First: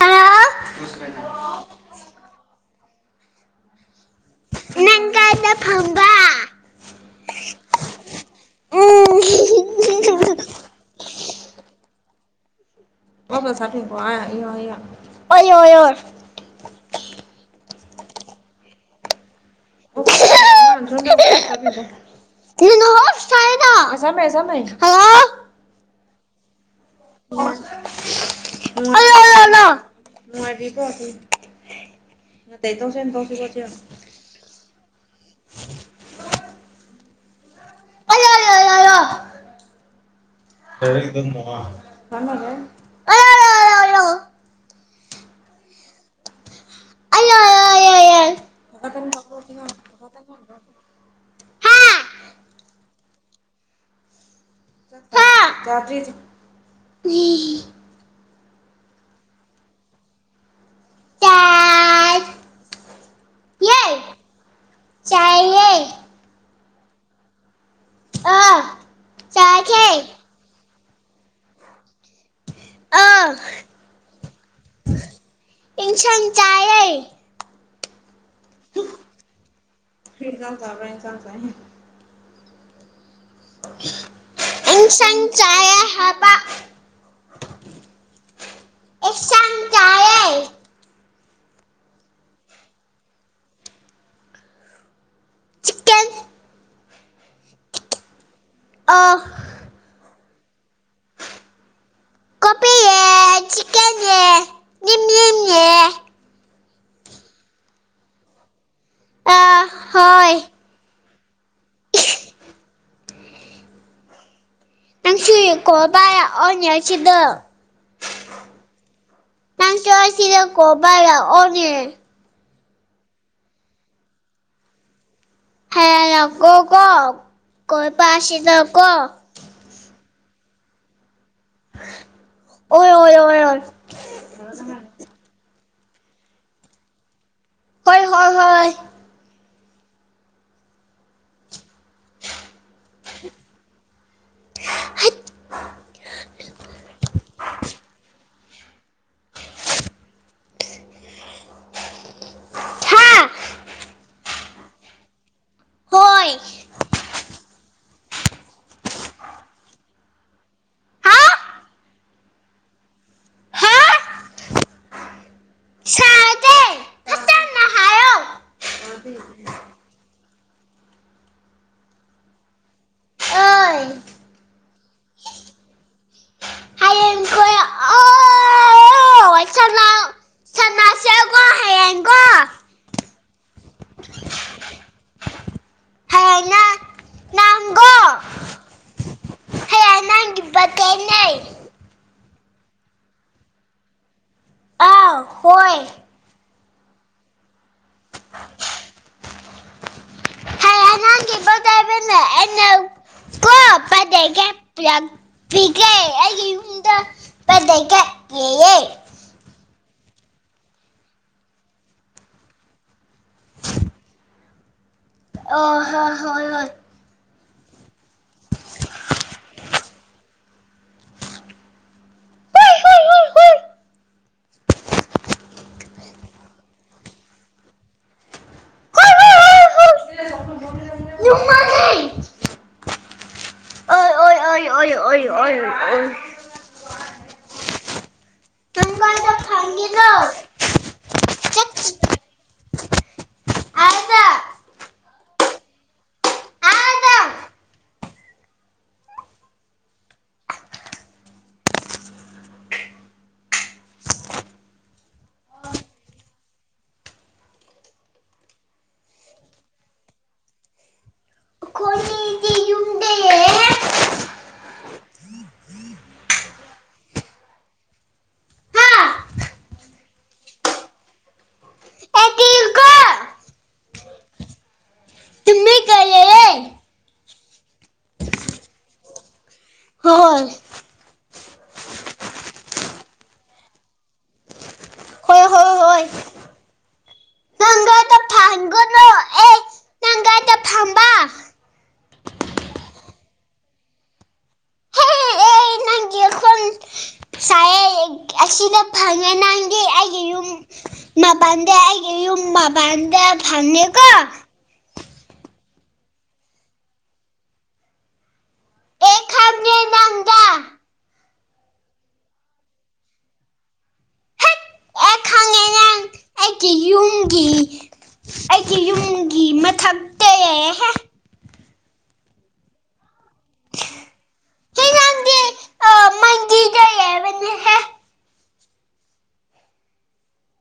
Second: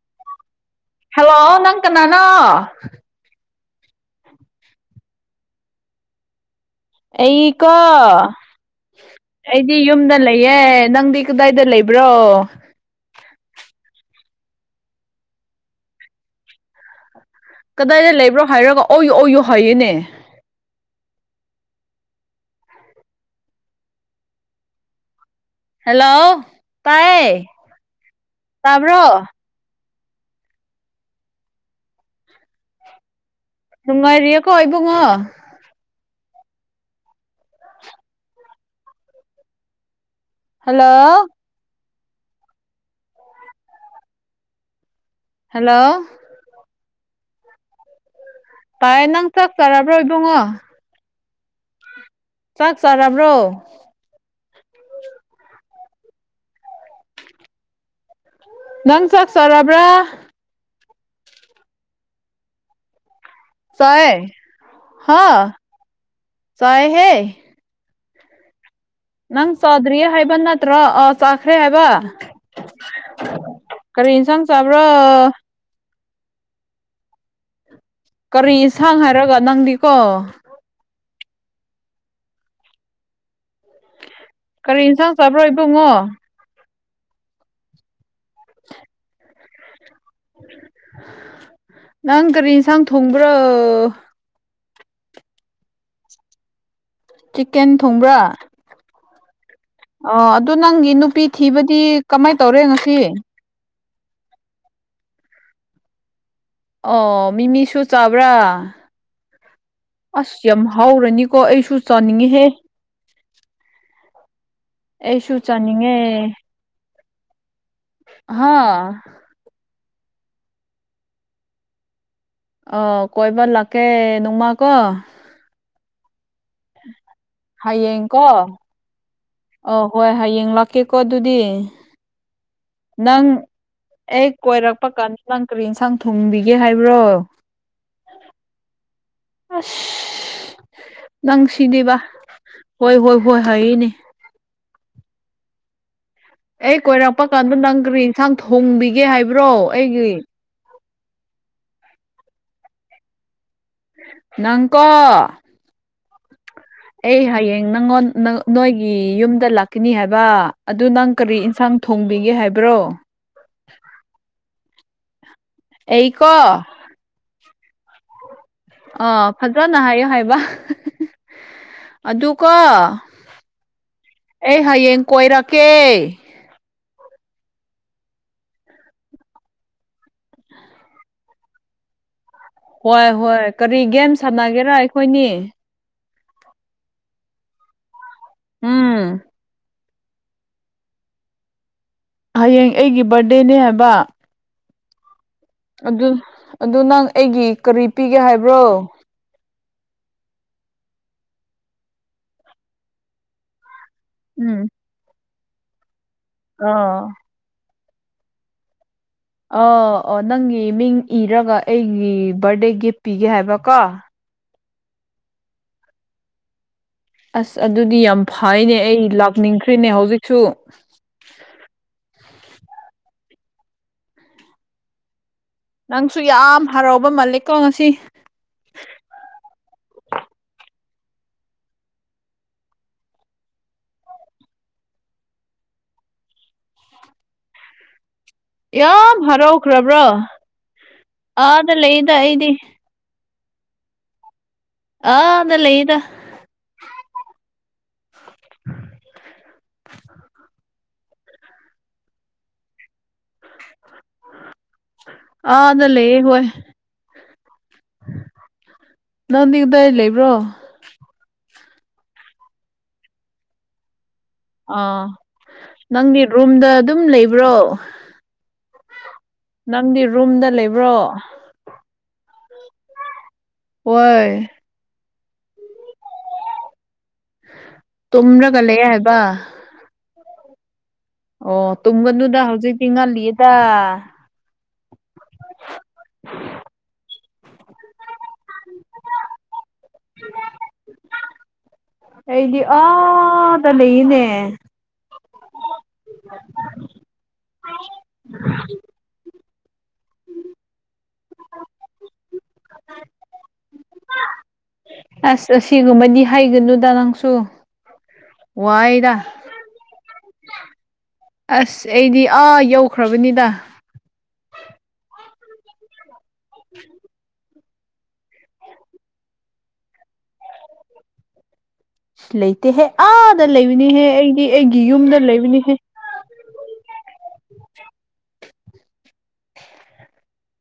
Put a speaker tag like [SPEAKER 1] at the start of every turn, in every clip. [SPEAKER 1] ꯑꯥ
[SPEAKER 2] hello ꯅꯪ ꯀꯅꯥꯅꯣ
[SPEAKER 1] ꯅꯪ ꯀꯥꯏꯗ ꯐꯪꯕ
[SPEAKER 2] ꯑꯩꯀꯣ
[SPEAKER 1] ꯎꯝ
[SPEAKER 2] ꯑꯩꯗꯤ ꯌꯨꯝꯗ ꯂꯩꯌꯦ ꯅꯪꯗꯤ ꯀꯗꯥꯏꯗ ꯂꯩꯕ꯭ꯔꯣ
[SPEAKER 1] [unintelligible]
[SPEAKER 2] ꯀꯗꯥꯏꯗ ꯂꯩꯕ꯭ꯔꯣ ꯍꯥꯏꯔꯒ ꯑꯣꯏ ꯑꯣꯏꯌꯨ ꯍꯥꯏꯌꯦꯅꯦ
[SPEAKER 1] [unintelligible] [unintelligible] ꯍꯂꯣ
[SPEAKER 2] ꯍꯂꯣ ꯇꯥꯕ꯭ꯔꯣ
[SPEAKER 1] [unintelligible] ꯅꯨꯉꯥꯏꯔꯤꯕꯣ [unintelligible]
[SPEAKER 2] ꯅꯨꯡꯉꯥꯏꯔꯤꯌꯦꯀꯣ ꯏꯕꯨꯡꯉꯣ ꯍꯜꯂꯣ
[SPEAKER 1] [unintelligible]
[SPEAKER 2] ꯍꯂꯣ
[SPEAKER 1] [unintelligible]
[SPEAKER 2] ꯄꯥꯏꯌꯦ ꯅꯪ ꯆꯥꯛ ꯆꯔꯥꯕ꯭ꯔꯣ ꯏꯕꯨꯡꯉꯣ ꯆꯥꯛ ꯆꯔꯥꯕꯔꯣ
[SPEAKER 1] [unintelligible] ꯆꯥꯗꯔꯤ ꯖꯤ
[SPEAKER 2] ꯅꯪ ꯆꯥꯛ ꯆꯔꯕ꯭ꯔꯥ
[SPEAKER 1] ꯆꯥꯏ
[SPEAKER 2] ꯆꯥꯏ ꯍꯥ
[SPEAKER 1] ꯆꯥꯏꯌꯦ
[SPEAKER 2] ꯆꯥꯏꯍꯦ
[SPEAKER 1] ꯑꯥ
[SPEAKER 2] ꯅꯪ ꯆꯥꯗ꯭ꯔꯤꯌꯦ ꯍꯥꯏꯕ ꯅꯠꯇ꯭ꯔꯣ ꯑꯥ ꯆꯥꯈ꯭ꯔꯦ ꯍꯥꯏꯕ
[SPEAKER 1] ꯑ
[SPEAKER 2] ꯀꯔꯤ ꯏꯟꯁꯥꯡ ꯆꯥꯕ꯭ꯔ
[SPEAKER 1] ꯏꯟꯁꯥꯡ ꯆꯥꯌ‌ꯦ
[SPEAKER 2] ꯀꯔꯤ ꯏꯟꯁꯥꯡ ꯍꯥꯏꯔꯒ ꯅꯪꯗꯤꯀꯣ
[SPEAKER 1] ꯇꯕꯔꯥ ꯏꯟꯁꯥꯡ ꯆꯥꯏꯍ‌ꯦ
[SPEAKER 2] ꯀꯔꯤ
[SPEAKER 1] ꯏꯟꯁꯥꯡ
[SPEAKER 2] ꯆꯥꯕ꯭ꯔꯣ
[SPEAKER 1] ꯆꯥꯌ‌ꯦ
[SPEAKER 2] ꯏꯕꯨꯡꯉꯣ
[SPEAKER 1] ꯍꯥꯕ ꯑꯦꯁꯥꯡ ꯆꯥꯌ‌ꯦ
[SPEAKER 2] ꯅꯪ ꯀꯔꯤ ꯏꯟꯁꯥꯡ ꯊꯣꯡꯕ꯭ꯔ‌ꯣ
[SPEAKER 1] ꯆꯤꯛꯀꯟ
[SPEAKER 2] ꯆꯤꯛꯀꯦꯟ ꯊꯣꯡꯕ꯭ꯔꯥ
[SPEAKER 1] ꯑꯥ
[SPEAKER 2] ꯑꯣ ꯑꯗꯨ ꯅꯪꯒꯤ ꯅꯨꯄꯤ ꯊꯤꯕꯗꯤ ꯀꯃꯥꯏ ꯇꯧꯔꯦ ꯉꯁꯤ
[SPEAKER 1] ꯑꯩ ꯆꯤꯀꯟ ꯅ‌ꯦ ꯅꯤꯝ ꯅꯤꯝ ꯅꯤ
[SPEAKER 2] ꯑꯣ ꯃꯤꯃꯤꯁꯨ ꯆꯕ꯭ꯔꯥ
[SPEAKER 1] ꯑꯥ ꯍꯣꯏ
[SPEAKER 2] ꯑꯁ ꯌꯥꯝ ꯍꯥꯎꯔꯅꯤꯀꯣ ꯑꯩꯁꯨ ꯆꯥꯅꯤꯡꯉꯤꯍꯦ ꯑꯩꯁꯨ
[SPEAKER 1] ꯅꯪꯁꯨꯏ
[SPEAKER 2] ꯆꯥꯅꯤꯡꯉꯦ
[SPEAKER 1] ꯀ‌ꯣꯏꯕ ꯂꯥꯛꯑꯣꯅꯦ ꯑꯁꯤꯗ
[SPEAKER 2] ꯍꯥꯥ
[SPEAKER 1] ꯅꯪꯁꯨ ꯑꯁꯤꯗ ꯀꯣꯕꯥ ꯂꯥꯛꯑꯣꯅꯦ
[SPEAKER 2] ꯑꯥꯎ ꯀꯣꯏꯕ ꯂꯥꯛꯀꯦ ꯅꯣꯡꯃꯥ ꯀꯣ
[SPEAKER 1] ꯍꯌꯦꯡ ꯂꯥꯛ ꯀꯣ ꯀꯣ ꯀꯣꯏꯕ ꯑꯁꯤꯗ ꯀꯣ
[SPEAKER 2] ꯑꯧ ꯍꯣꯏ ꯍꯌꯦꯡ ꯂꯥꯛꯀꯦꯀꯣ ꯑꯗꯨꯗꯤ
[SPEAKER 1] ꯑꯣꯏ ꯑꯣꯏ
[SPEAKER 2] ꯅꯪ
[SPEAKER 1] ꯑꯣꯏ ꯑꯣꯏ
[SPEAKER 2] ꯑꯩ ꯀꯣꯏꯔꯛꯄ ꯀꯥꯟꯗ ꯅꯪ ꯀꯔꯤ ꯏꯟꯁꯥꯡ ꯊꯣꯡꯕꯤꯒꯦ ꯍꯥꯏꯕ꯭ꯔꯣ
[SPEAKER 1] ꯍꯣꯏ ꯍꯣꯏ ꯍꯣꯏ
[SPEAKER 2] ꯑꯁ ꯅꯪ ꯁꯤꯅꯦꯕ ꯍꯣꯏ ꯍꯣꯏ ꯍꯣꯏ ꯍꯥꯏꯌꯦꯅꯦ
[SPEAKER 1] [unintelligible]
[SPEAKER 2] ꯑꯩ ꯀꯣꯏꯔꯛꯄ ꯀꯥꯟꯗ ꯅꯪ ꯀꯔꯤ ꯌꯦꯟꯁꯥꯡ ꯊꯣꯡꯕꯤꯒꯦ ꯍꯥꯏꯕ꯭ꯔꯣ ꯑꯩꯒꯤ
[SPEAKER 1] ꯍꯥ
[SPEAKER 2] ꯅꯪꯀꯣ
[SPEAKER 1] ꯍꯣꯏ
[SPEAKER 2] ꯑꯩ ꯍꯌꯦꯡ ꯅꯪꯉꯣꯟ ꯅꯣꯏꯒꯤ ꯌꯨꯝꯗ ꯂꯥꯛꯀꯅꯤ ꯍꯥꯏꯕ ꯑꯗꯨ ꯅꯪ
[SPEAKER 1] ꯍꯥ
[SPEAKER 2] ꯀꯔꯤ ꯌꯦꯟꯁꯥꯡ ꯊꯣꯡꯕꯤꯒꯦ ꯍꯥꯏꯕ꯭ꯔꯣ
[SPEAKER 1] ꯍꯥ
[SPEAKER 2] ꯑꯩꯀꯣ
[SPEAKER 1] ꯁꯥꯗꯦ ꯐꯖꯅ ꯍꯥꯏꯌꯣ
[SPEAKER 2] ꯑꯥ ꯐꯖꯅ ꯍꯥꯏꯌꯨ ꯍꯥꯏꯕ ꯑꯗꯨꯀꯣ ꯑꯩ ꯍꯌꯦꯡ ꯀꯣꯏꯔꯛꯀꯦ ꯍꯣꯏ ꯍꯣꯏ ꯀꯔꯤ ꯒꯦꯝ ꯁꯥꯟꯅꯒꯦꯔꯥ ꯑꯩꯈꯣꯏꯅꯤ ꯎꯝ
[SPEAKER 1] ꯄꯇꯦꯟꯅꯦ [unintelligible]
[SPEAKER 2] ꯍꯌꯦꯡ ꯑꯩꯒꯤ ꯕꯥꯔꯗꯦꯅꯦ ꯍꯥꯏꯕ
[SPEAKER 1] ꯑ ꯍꯣꯏ
[SPEAKER 2] ꯑꯗꯨ ꯑꯗꯨ ꯅꯪ ꯑꯩꯒꯤ ꯀꯔꯤ ꯄꯤꯒꯦ ꯍꯥꯏꯕ꯭ꯔꯣ
[SPEAKER 1] ꯍ [unintelligible] [unintelligible] ꯑꯩꯅꯥ ꯀꯣꯄꯗꯩ
[SPEAKER 2] ꯎꯝ
[SPEAKER 1] ꯊꯤꯀꯦ ꯑꯩꯒꯤ
[SPEAKER 2] ꯑꯣ
[SPEAKER 1] ꯕꯗꯦ ꯀꯦꯛ ꯌꯦꯌꯦ
[SPEAKER 2] ꯑ ꯑꯣ ꯅꯪꯒꯤ ꯃꯤꯡ ꯏꯔꯒ ꯑꯩꯒꯤ ꯕꯥꯔꯗꯦ ꯒꯤꯐ ꯄꯤꯒꯦ ꯍꯥꯏꯕꯀꯣ
[SPEAKER 1] ꯑꯣ ꯍꯣ ꯍꯣꯏ ꯍꯣꯏ
[SPEAKER 2] ꯑꯁ ꯑꯗꯨꯗꯤ ꯌꯥꯝ ꯐꯩꯅꯦ ꯑꯩ ꯂꯥꯛꯅꯤꯡꯈ꯭ꯔꯤꯅꯦ ꯍꯧꯖꯤꯛꯁꯨ ꯅꯪꯁꯨ ꯌꯥꯝ ꯍꯔꯥꯎꯕ ꯃꯥꯜꯂꯤꯀꯣ ꯉꯁꯤ
[SPEAKER 1] ꯑꯣꯏ ꯑꯣꯏ ꯑꯣꯏ ꯑꯣꯏ ꯑꯣꯏ
[SPEAKER 2] ꯌꯥꯝ ꯍꯔꯥꯎꯈ꯭ꯔꯕ꯭ꯔꯣ ꯑꯥꯗ ꯂꯩꯌꯦꯗ ꯑꯩꯗꯤ ꯑꯥꯗ ꯂꯩꯌꯦꯗ ꯑꯥꯗ ꯂꯩꯌꯦ ꯍꯣꯏ ꯅꯪꯗꯤ ꯀꯥꯗꯏ ꯂꯩꯕ꯭ꯔꯣ ꯑꯥ ꯅꯪꯗꯤ ꯔꯨꯝꯗ ꯑꯗꯨꯝ ꯂꯩꯕ꯭ꯔꯣ ꯅꯪꯗꯤ ꯔꯨꯝꯗ ꯂꯩꯕ꯭ꯔꯣ ꯍꯣꯏ ꯇꯨꯝ꯭ꯔꯒ ꯂꯩꯑꯦ ꯍꯥꯏꯕ
[SPEAKER 1] ꯍꯣꯏ
[SPEAKER 2] ꯑꯣ ꯇꯨꯡꯒꯅꯨꯗ ꯍꯧꯖꯤꯛꯇꯤ ꯉꯜꯂꯤꯌꯦꯗ ꯎ [unintelligible] [unintelligible] ꯑꯩꯗꯤ ꯑꯥ ꯗꯥ ꯂꯩꯌꯦꯅꯦ
[SPEAKER 1] ꯑꯁꯤꯗ ꯐꯪꯉꯦ ꯅꯪ ꯃꯥꯕꯥꯥꯟꯗꯦ ꯑꯩꯒꯤ ꯌꯨꯝ ꯃꯥꯕꯥꯟꯗ ꯐꯪꯉꯦꯀꯣ
[SPEAKER 2] ꯑꯁ ꯑꯁꯤꯒꯨꯝꯕꯗꯤ ꯍꯩꯒꯅꯨꯗ ꯅꯪꯁꯨ ꯋꯥꯏꯗ ꯑꯁ ꯑꯩꯗꯤ ꯑꯥ ꯌꯧꯈ꯭ꯔꯕꯅꯤꯗ
[SPEAKER 1] ꯍꯦꯛ
[SPEAKER 2] [inaudible]
[SPEAKER 1] ꯇꯨꯡꯒꯤ ꯑꯩꯒꯤ ꯌꯨꯝꯒꯤ ꯃꯊꯛꯇꯦꯍꯦ
[SPEAKER 2] ꯂꯩꯇꯦꯍꯦ ꯑꯥꯗ ꯂꯩꯕꯅꯤꯍꯦ ꯑꯩꯗꯤ ꯑꯩꯒꯤ
[SPEAKER 1] ꯁꯤ
[SPEAKER 2] ꯌꯨꯝꯗ
[SPEAKER 1] ꯅꯪꯗꯤ
[SPEAKER 2] ꯂꯩꯕꯅꯤꯍꯦ
[SPEAKER 1] ꯑ ꯃꯟꯗꯤꯔꯗ ꯂꯩꯕꯅꯦꯍꯦ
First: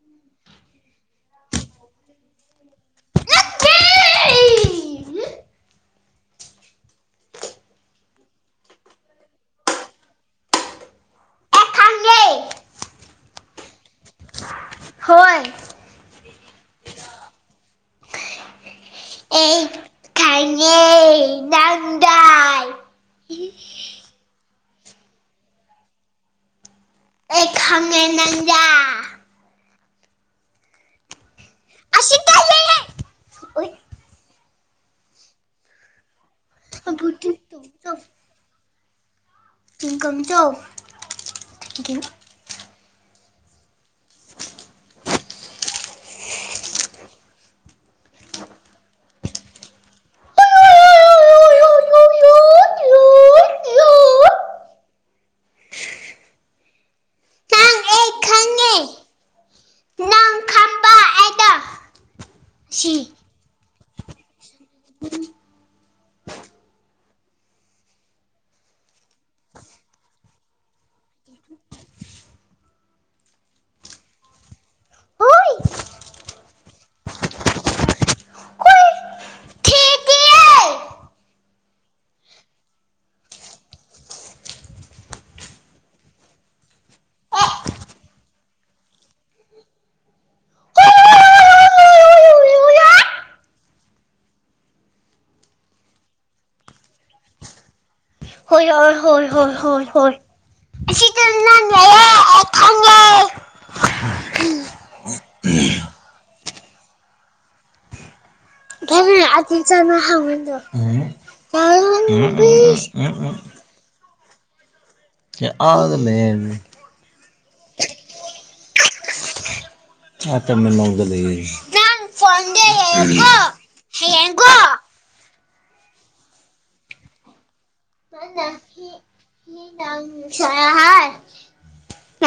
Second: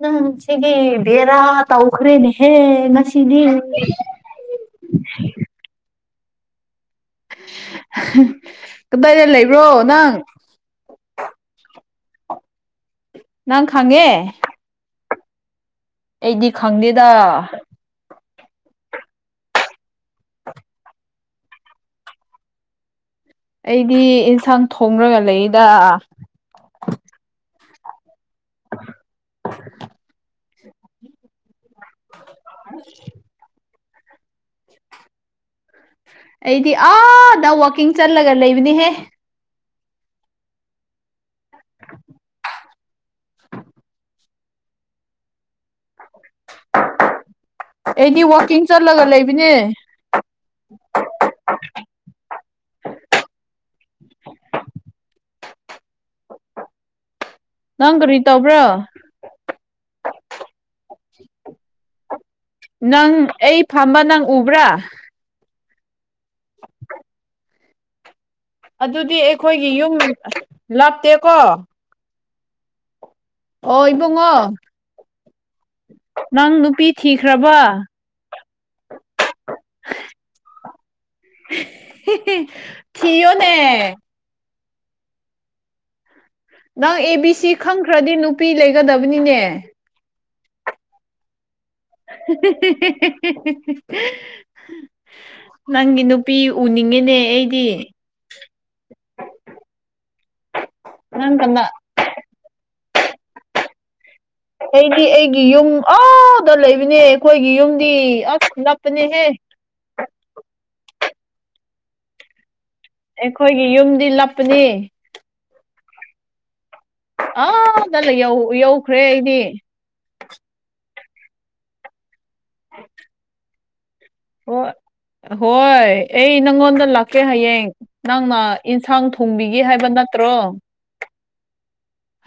[SPEAKER 2] ꯅꯪ ꯁꯤꯒꯤ ꯕꯦꯔꯥ ꯇꯧꯈ꯭ꯔꯦꯅꯦꯍꯦ ꯉꯁꯤꯗꯤ
[SPEAKER 1] ꯅꯠꯇꯦ ꯑꯩ
[SPEAKER 2] ꯀꯗꯥꯏꯗ ꯂꯩꯕ꯭ꯔꯣ ꯅꯪ
[SPEAKER 1] ꯈꯪꯉꯦ
[SPEAKER 2] ꯅꯪ ꯈꯪꯉꯦ
[SPEAKER 1] ꯍꯣꯏ
[SPEAKER 2] ꯑꯩꯗꯤ ꯈꯪꯗꯦꯗ
[SPEAKER 1] ꯑꯦ ꯈꯪꯉꯦ ꯅꯪꯗꯥꯏ
[SPEAKER 2] ꯑꯩꯗꯤ ꯑꯦꯟꯁꯥꯡ ꯊꯣꯡꯔꯒ ꯂꯩꯗ
[SPEAKER 1] ꯑꯩ ꯈꯪꯉꯦ ꯅꯪ ꯌꯥ ꯑꯁꯤꯗ ꯂꯩꯌꯦ
[SPEAKER 2] [inaudible] ꯑꯩꯗꯤ ꯑꯥꯗ ꯋꯥꯛꯀꯤꯡ ꯆꯠꯂꯒ ꯂꯩꯕꯅꯤꯍꯦ
[SPEAKER 1] ꯇꯤꯡ ꯀꯝ ꯆꯧ ꯑꯗꯨ
[SPEAKER 2] ꯑꯩꯗꯤ ꯋꯥꯛꯀꯤꯡ ꯆꯠꯂꯒ ꯂꯩꯕꯅꯦ ꯅꯪ
[SPEAKER 1] ꯑꯩ
[SPEAKER 2] ꯀꯔꯤ ꯇꯧꯕ꯭ꯔ
[SPEAKER 1] ꯈꯪꯉꯦ ꯅꯪ ꯈꯪꯕ ꯑꯩꯗꯣ ꯁꯤ
[SPEAKER 2] ꯅꯪ ꯑꯩ ꯐꯝꯕ ꯅꯪ ꯎꯕ꯭ꯔꯥ ꯑꯗꯨꯗꯤ ꯑꯩꯈꯣꯏꯒꯤ ꯌꯨꯝ ꯂꯥꯞꯇꯦꯀꯣ ꯑꯣ ꯏꯕꯨꯡꯉꯣ
[SPEAKER 1] ꯍꯣꯏ
[SPEAKER 2] ꯅꯪ ꯅꯨꯄꯤ ꯊꯤꯈ꯭ꯔꯕ
[SPEAKER 1] ꯍꯣꯏ
[SPEAKER 2] [inaudible]
[SPEAKER 1] ꯊꯤꯗꯤꯌꯦ
[SPEAKER 2] ꯊꯤꯌꯣꯅꯦ ꯅꯪ ꯑꯦ ꯕꯤ ꯁꯤ ꯈꯪꯈ꯭ꯔꯗꯤ ꯅꯨꯄꯤ ꯂꯩꯒꯗꯕꯅꯤꯅꯦ [unintelligible] ꯅꯪꯒꯤ ꯅꯨꯄꯤ ꯎꯅꯤꯡꯉꯦꯅꯦ ꯑꯩꯗꯤ
[SPEAKER 1] ꯍꯣꯏꯔ ꯍꯣꯏ ꯍꯣꯏ ꯍꯣꯏ ꯍꯣꯏ
[SPEAKER 2] ꯅꯪ ꯀꯅ
[SPEAKER 1] ꯑꯩ ꯈꯪꯉꯦ
[SPEAKER 2] ꯑꯩꯗꯤ ꯑꯩꯒꯤ ꯌꯨꯝ ꯑꯥꯗ ꯂꯩꯕꯅꯦ ꯑꯩꯈꯣꯏꯒꯤ ꯌꯨꯝꯗꯤ ꯑꯁ ꯂꯞꯄꯅꯦꯍꯦ
[SPEAKER 1] [unintelligible]
[SPEAKER 2] ꯑꯩꯈꯣꯏꯒꯤ ꯌꯨꯝꯗꯤ ꯂꯞꯄꯅꯤ
[SPEAKER 1] ꯀꯦ ꯑꯥꯗ ꯂꯩꯌꯦꯅꯦ
[SPEAKER 2] ꯑꯥꯗ ꯂꯩ ꯌꯧ ꯌꯧꯈ꯭ꯔꯦ ꯑꯩꯗꯤ
[SPEAKER 1] ꯑꯇ ꯃꯅꯨꯡꯗ ꯂꯩꯌꯦ ꯅꯪ ꯐꯣꯟꯗꯦꯀꯣ
[SPEAKER 2] ꯑꯣ ꯍꯣꯏ ꯑꯩ ꯅꯪꯉꯣꯟꯗ ꯂꯥꯛꯀꯦ ꯍꯌꯦꯡ ꯅꯪꯅ ꯏꯟꯁꯥꯡ ꯊꯣꯡꯕꯤꯒꯦ
[SPEAKER 1] ꯍꯤ
[SPEAKER 2] ꯍꯥꯏꯕ
[SPEAKER 1] ꯅꯪ
[SPEAKER 2] ꯅꯠꯇ꯭ꯔꯣ
[SPEAKER 1] ꯁꯥꯍꯥꯏ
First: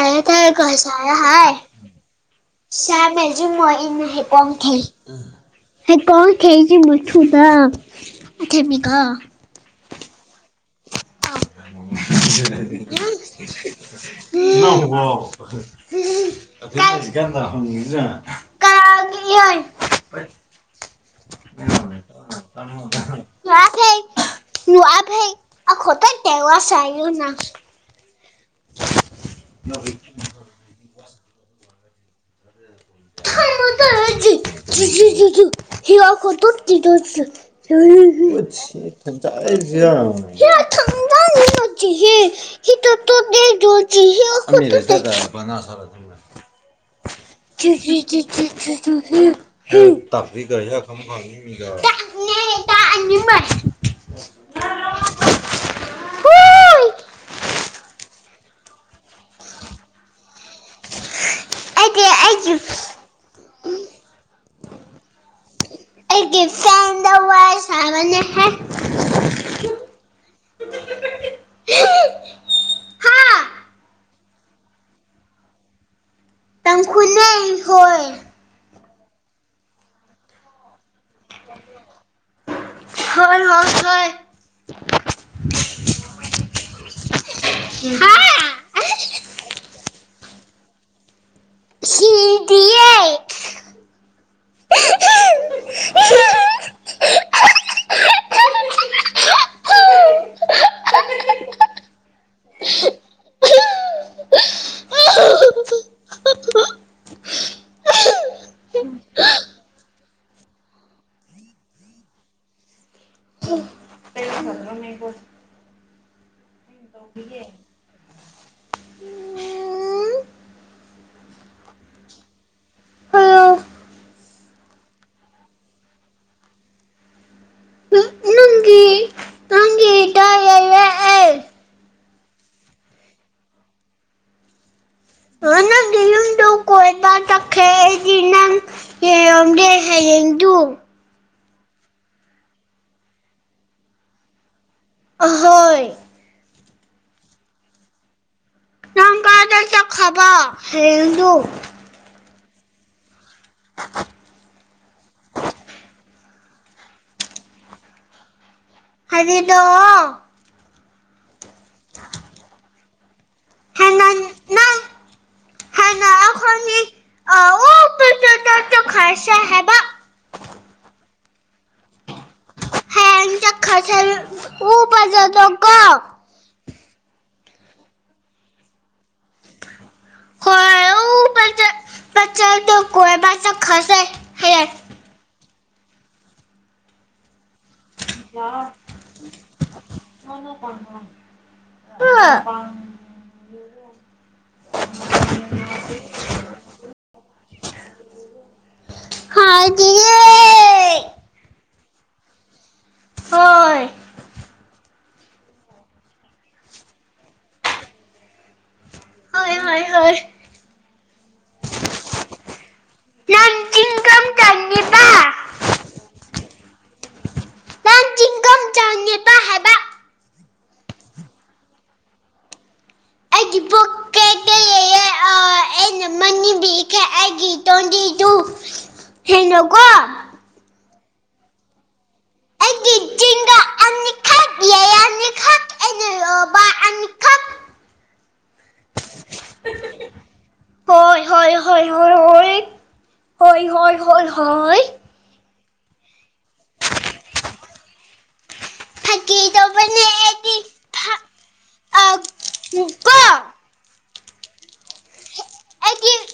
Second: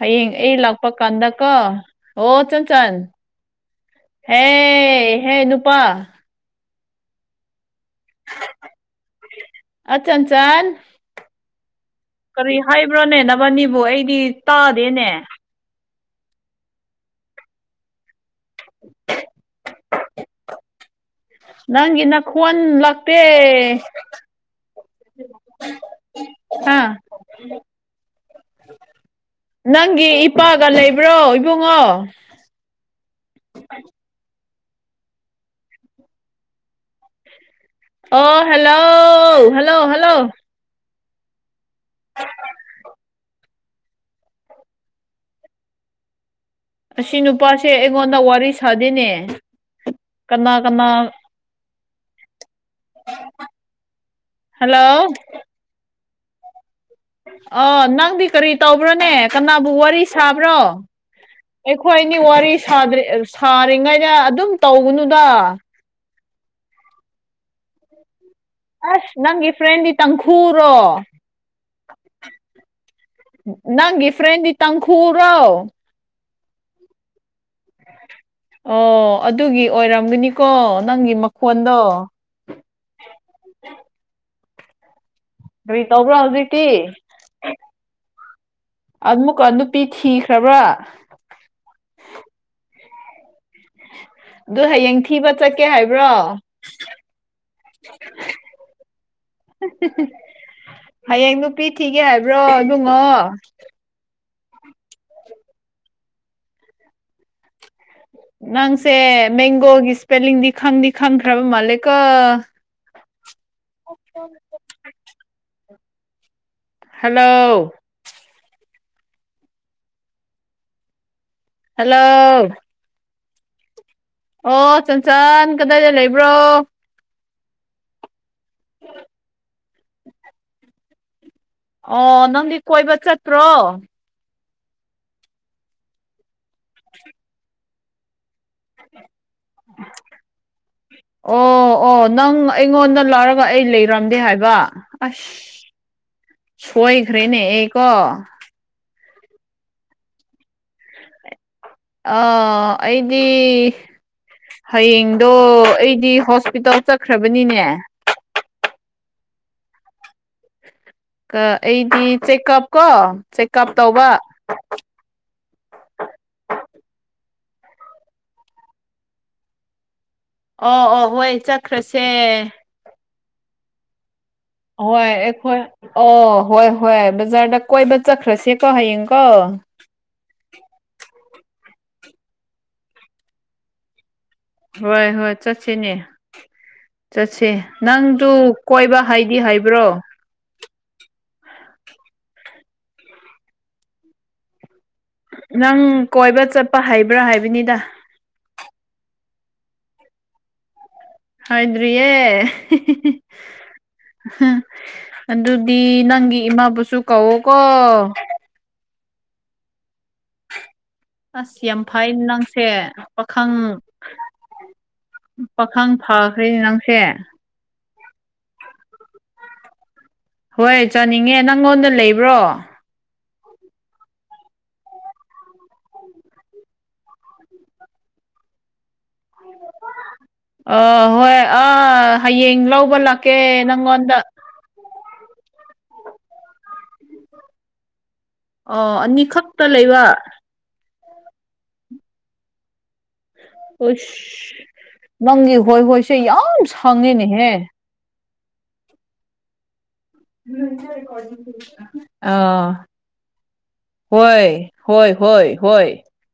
[SPEAKER 2] ꯍꯌꯦꯡ ꯑꯩ ꯂꯥꯛꯄ ꯀꯥꯟꯗꯀꯣ
[SPEAKER 1] ꯍꯥꯏ
[SPEAKER 2] ꯑꯣ ꯆꯪ ꯍꯦ ꯅꯨꯄꯥ
[SPEAKER 1] [unintelligible] [unintelligible]
[SPEAKER 2] ꯑꯆꯟꯆꯥꯟ ꯀꯔꯤ ꯍꯥꯏꯕ꯭ꯔꯣꯅꯦ ꯅꯕꯅꯤꯕꯨ ꯑꯩ ꯇꯥꯗꯦꯅꯦ
[SPEAKER 1] [unintelligible] [unintelligible]
[SPEAKER 2] ꯅꯪꯒꯤ ꯅꯈꯣꯟ ꯂꯥꯛꯇꯦ ꯍꯥ
[SPEAKER 1] [unintelligible]
[SPEAKER 2] ꯅꯪꯒꯤ ꯏꯄꯥꯒ ꯂꯩꯕ꯭ꯔꯣ ꯏꯕꯨꯡꯉꯣ
[SPEAKER 1] ꯆꯨ ꯆꯨ ꯖꯨ ꯖꯨ ꯍꯤ ꯋꯥ ꯀꯣ ꯇꯣ ꯀꯤꯘꯣꯠꯖꯨ [unintelligible]
[SPEAKER 2] ꯑꯣ ꯍꯜꯂꯣ ꯍꯜꯂꯣ ꯍꯜꯂꯣ
[SPEAKER 1] [unintelligible]
[SPEAKER 2] ꯑꯁꯤ ꯅꯨꯄꯥꯁꯦ ꯑꯩꯉꯣꯟꯗ ꯋꯥꯔꯤ ꯁꯥꯗꯦꯅꯦ ꯀꯅꯥ ꯀꯅꯥ
[SPEAKER 1] [unintelligible]
[SPEAKER 2] ꯍꯜꯂꯣ ꯑ ꯅꯪꯗꯤ ꯀꯔꯤ ꯇꯧꯕ꯭ꯔꯣꯅꯦ ꯀꯅꯥꯕꯨ ꯋꯥꯔꯤ ꯁꯥꯕ꯭ꯔꯣ ꯑꯩꯈꯣꯏ ꯑꯅꯤ ꯋꯥꯔꯤ ꯁꯥꯗ꯭ꯔꯤ ꯑꯦ ꯁꯥꯔꯤꯉꯩꯗ ꯑꯗꯨꯝ ꯇꯧꯒꯅꯨꯗꯥ
[SPEAKER 1] ꯑꯩꯒꯤ ꯐꯦꯟꯗ ꯋꯥꯏ ꯁꯥꯕꯅꯦꯍꯦ
[SPEAKER 2] ꯑꯁ ꯅꯪꯒꯤ ꯐ꯭ꯔꯦꯟꯗꯤ ꯇꯪꯈꯨꯔꯣ ꯅꯪꯒꯤ ꯐ꯭ꯔꯦꯟꯗꯤ ꯇꯪꯈꯨꯔꯣ
[SPEAKER 1] ꯇꯪꯈꯨꯅꯦ ꯍꯣꯏ
[SPEAKER 2] ꯑꯣ ꯑꯗꯨꯒꯤ ꯑꯣꯏꯔꯝꯒꯅꯤꯀꯣ ꯅꯪꯒꯤ ꯃꯈꯣꯟꯗꯣ
[SPEAKER 1] ꯍꯣꯏ ꯍꯣꯏ ꯍꯣꯏ꯫
[SPEAKER 2] ꯀꯔꯤ ꯇꯧꯕ꯭ꯔꯣ ꯍꯧꯖꯤꯛꯇꯤ
[SPEAKER 1] ꯅꯪꯒꯤ
[SPEAKER 2] ꯑꯃꯨꯛꯀ ꯅꯨꯄꯤ ꯊꯤꯈ꯭ꯔꯕ꯭ꯔꯥ
[SPEAKER 1] ꯁꯤꯗꯤꯌꯦ
[SPEAKER 2] ꯗꯨ ꯍꯌꯦꯡ ꯊꯤꯕ ꯆꯠꯀꯦ ꯍꯥꯏꯕ꯭ꯔꯣ [inaudible] [unintelligible] ꯍꯌꯦꯡ ꯅꯨꯄꯤ ꯊꯤꯒꯦ ꯍꯥꯏꯕ꯭ꯔꯣ ꯏꯕꯨꯉꯣ ꯅꯪꯁꯦ ꯃꯦꯡꯒꯣꯒꯤ ꯁ꯭ꯄꯦꯂꯤꯡꯗꯤ ꯈꯪꯗꯤ ꯈꯪꯈ꯭ꯔꯕ ꯃꯥꯜꯂꯦꯀꯣ
[SPEAKER 1] [inaudible]
[SPEAKER 2] ꯍꯜꯂꯣ ꯍꯜꯂꯣ ꯑꯣ ꯆꯟꯆꯥꯟ ꯀꯗꯥꯏꯗ ꯂꯩꯕ꯭ꯔꯣ
[SPEAKER 1] ꯅꯪꯒꯤ ꯅꯪꯒꯤꯗ ꯂꯩꯌꯦ ꯑꯩ꯫
[SPEAKER 2] ꯑꯣ ꯅꯪꯗꯝ ꯀꯣꯏꯕ ꯆꯠꯇ꯭ꯔꯣ
[SPEAKER 1] ꯑꯣ ꯅꯪꯒꯤ ꯌꯨꯝꯗ ꯀꯣꯏꯕ ꯆꯠ ꯈꯦꯉꯗꯤ ꯅꯪ ꯌꯦꯡꯔꯣꯝꯗꯦ ꯍꯌꯦꯡꯗꯨ
[SPEAKER 2] ꯑꯣ ꯑꯣ ꯅꯪ ꯑꯩꯉꯣꯟꯗ ꯂꯥꯛꯔꯒ ꯑꯩ ꯂꯩꯔꯝꯗꯦ ꯍꯥꯏꯕ ꯑꯁ
[SPEAKER 1] ꯑꯍꯣꯏ
[SPEAKER 2] ꯁꯣꯏꯈ꯭ꯔꯦꯅꯦ ꯑꯩ ꯀꯣ
[SPEAKER 1] ꯅꯪ ꯀꯥꯏꯗ ꯆꯠꯈꯕ ꯍꯌꯦꯡꯗꯨ
[SPEAKER 2] ꯑꯥ ꯑꯩꯗꯤ ꯍꯌꯦꯡꯗꯣ ꯑꯩꯗꯤ ꯍꯣꯁꯄꯤꯇꯥꯜ ꯆꯛ ꯈ꯭ꯔꯕꯅꯤꯅꯦ
[SPEAKER 1] ꯍꯥꯏꯗꯤꯗꯣꯋꯣ
[SPEAKER 2] ꯀ ꯑꯩꯗꯤ ꯆꯦꯛꯀꯞ ꯀꯣ ꯆꯦꯛꯀꯞ ꯇꯧꯕ
[SPEAKER 1] ꯍꯅ ꯑꯈꯣꯅꯤ [unintelligible] ꯆꯈ꯭ꯔꯁꯦ ꯍꯥꯏꯕ
[SPEAKER 2] ꯑꯣ ꯑꯣ ꯍꯣꯏ ꯆꯠꯈ꯭ꯔꯁꯦ
[SPEAKER 1] ꯍꯥꯏꯌꯦꯡ ꯆꯈ꯭ꯔꯁꯦ ꯂ
[SPEAKER 2] ꯍꯣꯏ ꯑꯩꯈꯣꯏ ꯑꯣ ꯍꯣꯏ ꯍꯣꯏ ꯕꯖꯥꯔꯗ ꯀꯣꯏꯕ ꯆꯠꯈ꯭ꯔꯁꯦꯀꯣ ꯍꯌꯦꯡꯀꯣ
[SPEAKER 1] ꯍꯣꯏ ꯎ ꯕꯖꯗ ꯕꯆꯔꯗ ꯀꯣꯏꯕ ꯆꯈꯁꯦ
[SPEAKER 2] ꯍꯣꯏ ꯍꯣꯏ ꯆꯠꯁꯦꯅꯦ ꯆꯠꯁꯦ ꯅꯪꯗꯨ ꯀꯣꯏꯕ ꯍꯥꯏꯗꯤ ꯍꯥꯏꯕ꯭ꯔꯣ
[SPEAKER 1] [unintelligible]
[SPEAKER 2] ꯅꯪ ꯀꯣꯏꯕ ꯆꯠꯄ ꯍꯩꯕ꯭ꯔꯥ ꯍꯥꯏꯕꯅꯤꯗ
[SPEAKER 1] ꯍꯥꯎꯇꯤꯌꯦ
[SPEAKER 2] ꯍꯥꯎꯗ꯭ꯔꯤ ꯌꯦ
[SPEAKER 1] ꯍꯣꯏ
[SPEAKER 2] [unintelligible] ꯑꯗꯨꯗꯤ ꯅꯪꯒꯤ ꯏꯃꯥꯕꯨꯁꯨ ꯀꯧꯋꯣ ꯀꯣ
[SPEAKER 1] ꯍꯣꯏ ꯍꯣꯏ ꯍꯣꯏ
[SPEAKER 2] ꯑꯁ ꯌꯥꯝ ꯐꯩ ꯅꯪꯁꯦ
[SPEAKER 1] ꯅꯪ
[SPEAKER 2] ꯄꯥꯈꯪ
[SPEAKER 1] ꯆꯤꯡꯒꯝ ꯆꯪꯉꯤꯕ
[SPEAKER 2] ꯄꯥꯈꯪ ꯐꯈ꯭ꯔꯦꯅꯦ ꯅꯪꯁꯦ
[SPEAKER 1] [unintelligible]
[SPEAKER 2] ꯍꯣꯏ ꯆꯥꯅꯤꯡꯉꯦ ꯅꯪꯉꯣꯟꯗ ꯂꯩꯕ꯭ꯔꯣ
[SPEAKER 1] [unintelligible] [unintelligible]
[SPEAKER 2] ꯑ ꯍꯣꯏ ꯑꯥ ꯍꯌꯦꯡ ꯂꯧꯕ ꯂꯥꯛꯀꯦ ꯅꯪꯉꯣꯟꯗ
[SPEAKER 1] [unintelligible] ꯑꯅꯤ ꯈꯛ
[SPEAKER 2] ꯑꯣ ꯑꯅꯤꯈꯛꯇ ꯂꯩꯕ
[SPEAKER 1] ꯍꯣꯏ ꯍꯣꯏ ꯍꯣꯏ ꯍꯣꯏ ꯍꯣꯏ ꯍꯣꯏ ꯍꯣꯏ ꯍꯣꯏ
[SPEAKER 2] ꯑꯁ
[SPEAKER 1] ꯍꯣꯏ
[SPEAKER 2] ꯅꯪꯒꯤ ꯍꯣꯏ ꯍꯣꯏꯁꯦ ꯌꯥꯝ ꯁꯥꯡꯉꯦꯅꯦꯍꯦ
[SPEAKER 1] ꯑꯀꯤ ꯇꯣꯄꯅꯦ ꯑꯩ
[SPEAKER 2] [unintelligible] ꯑꯥ
[SPEAKER 1] ꯀꯣ
[SPEAKER 2] ꯍꯣꯏ ꯍꯣꯏ ꯍꯣꯏ ꯍꯣꯏ
[SPEAKER 1] ꯑꯩꯗꯤ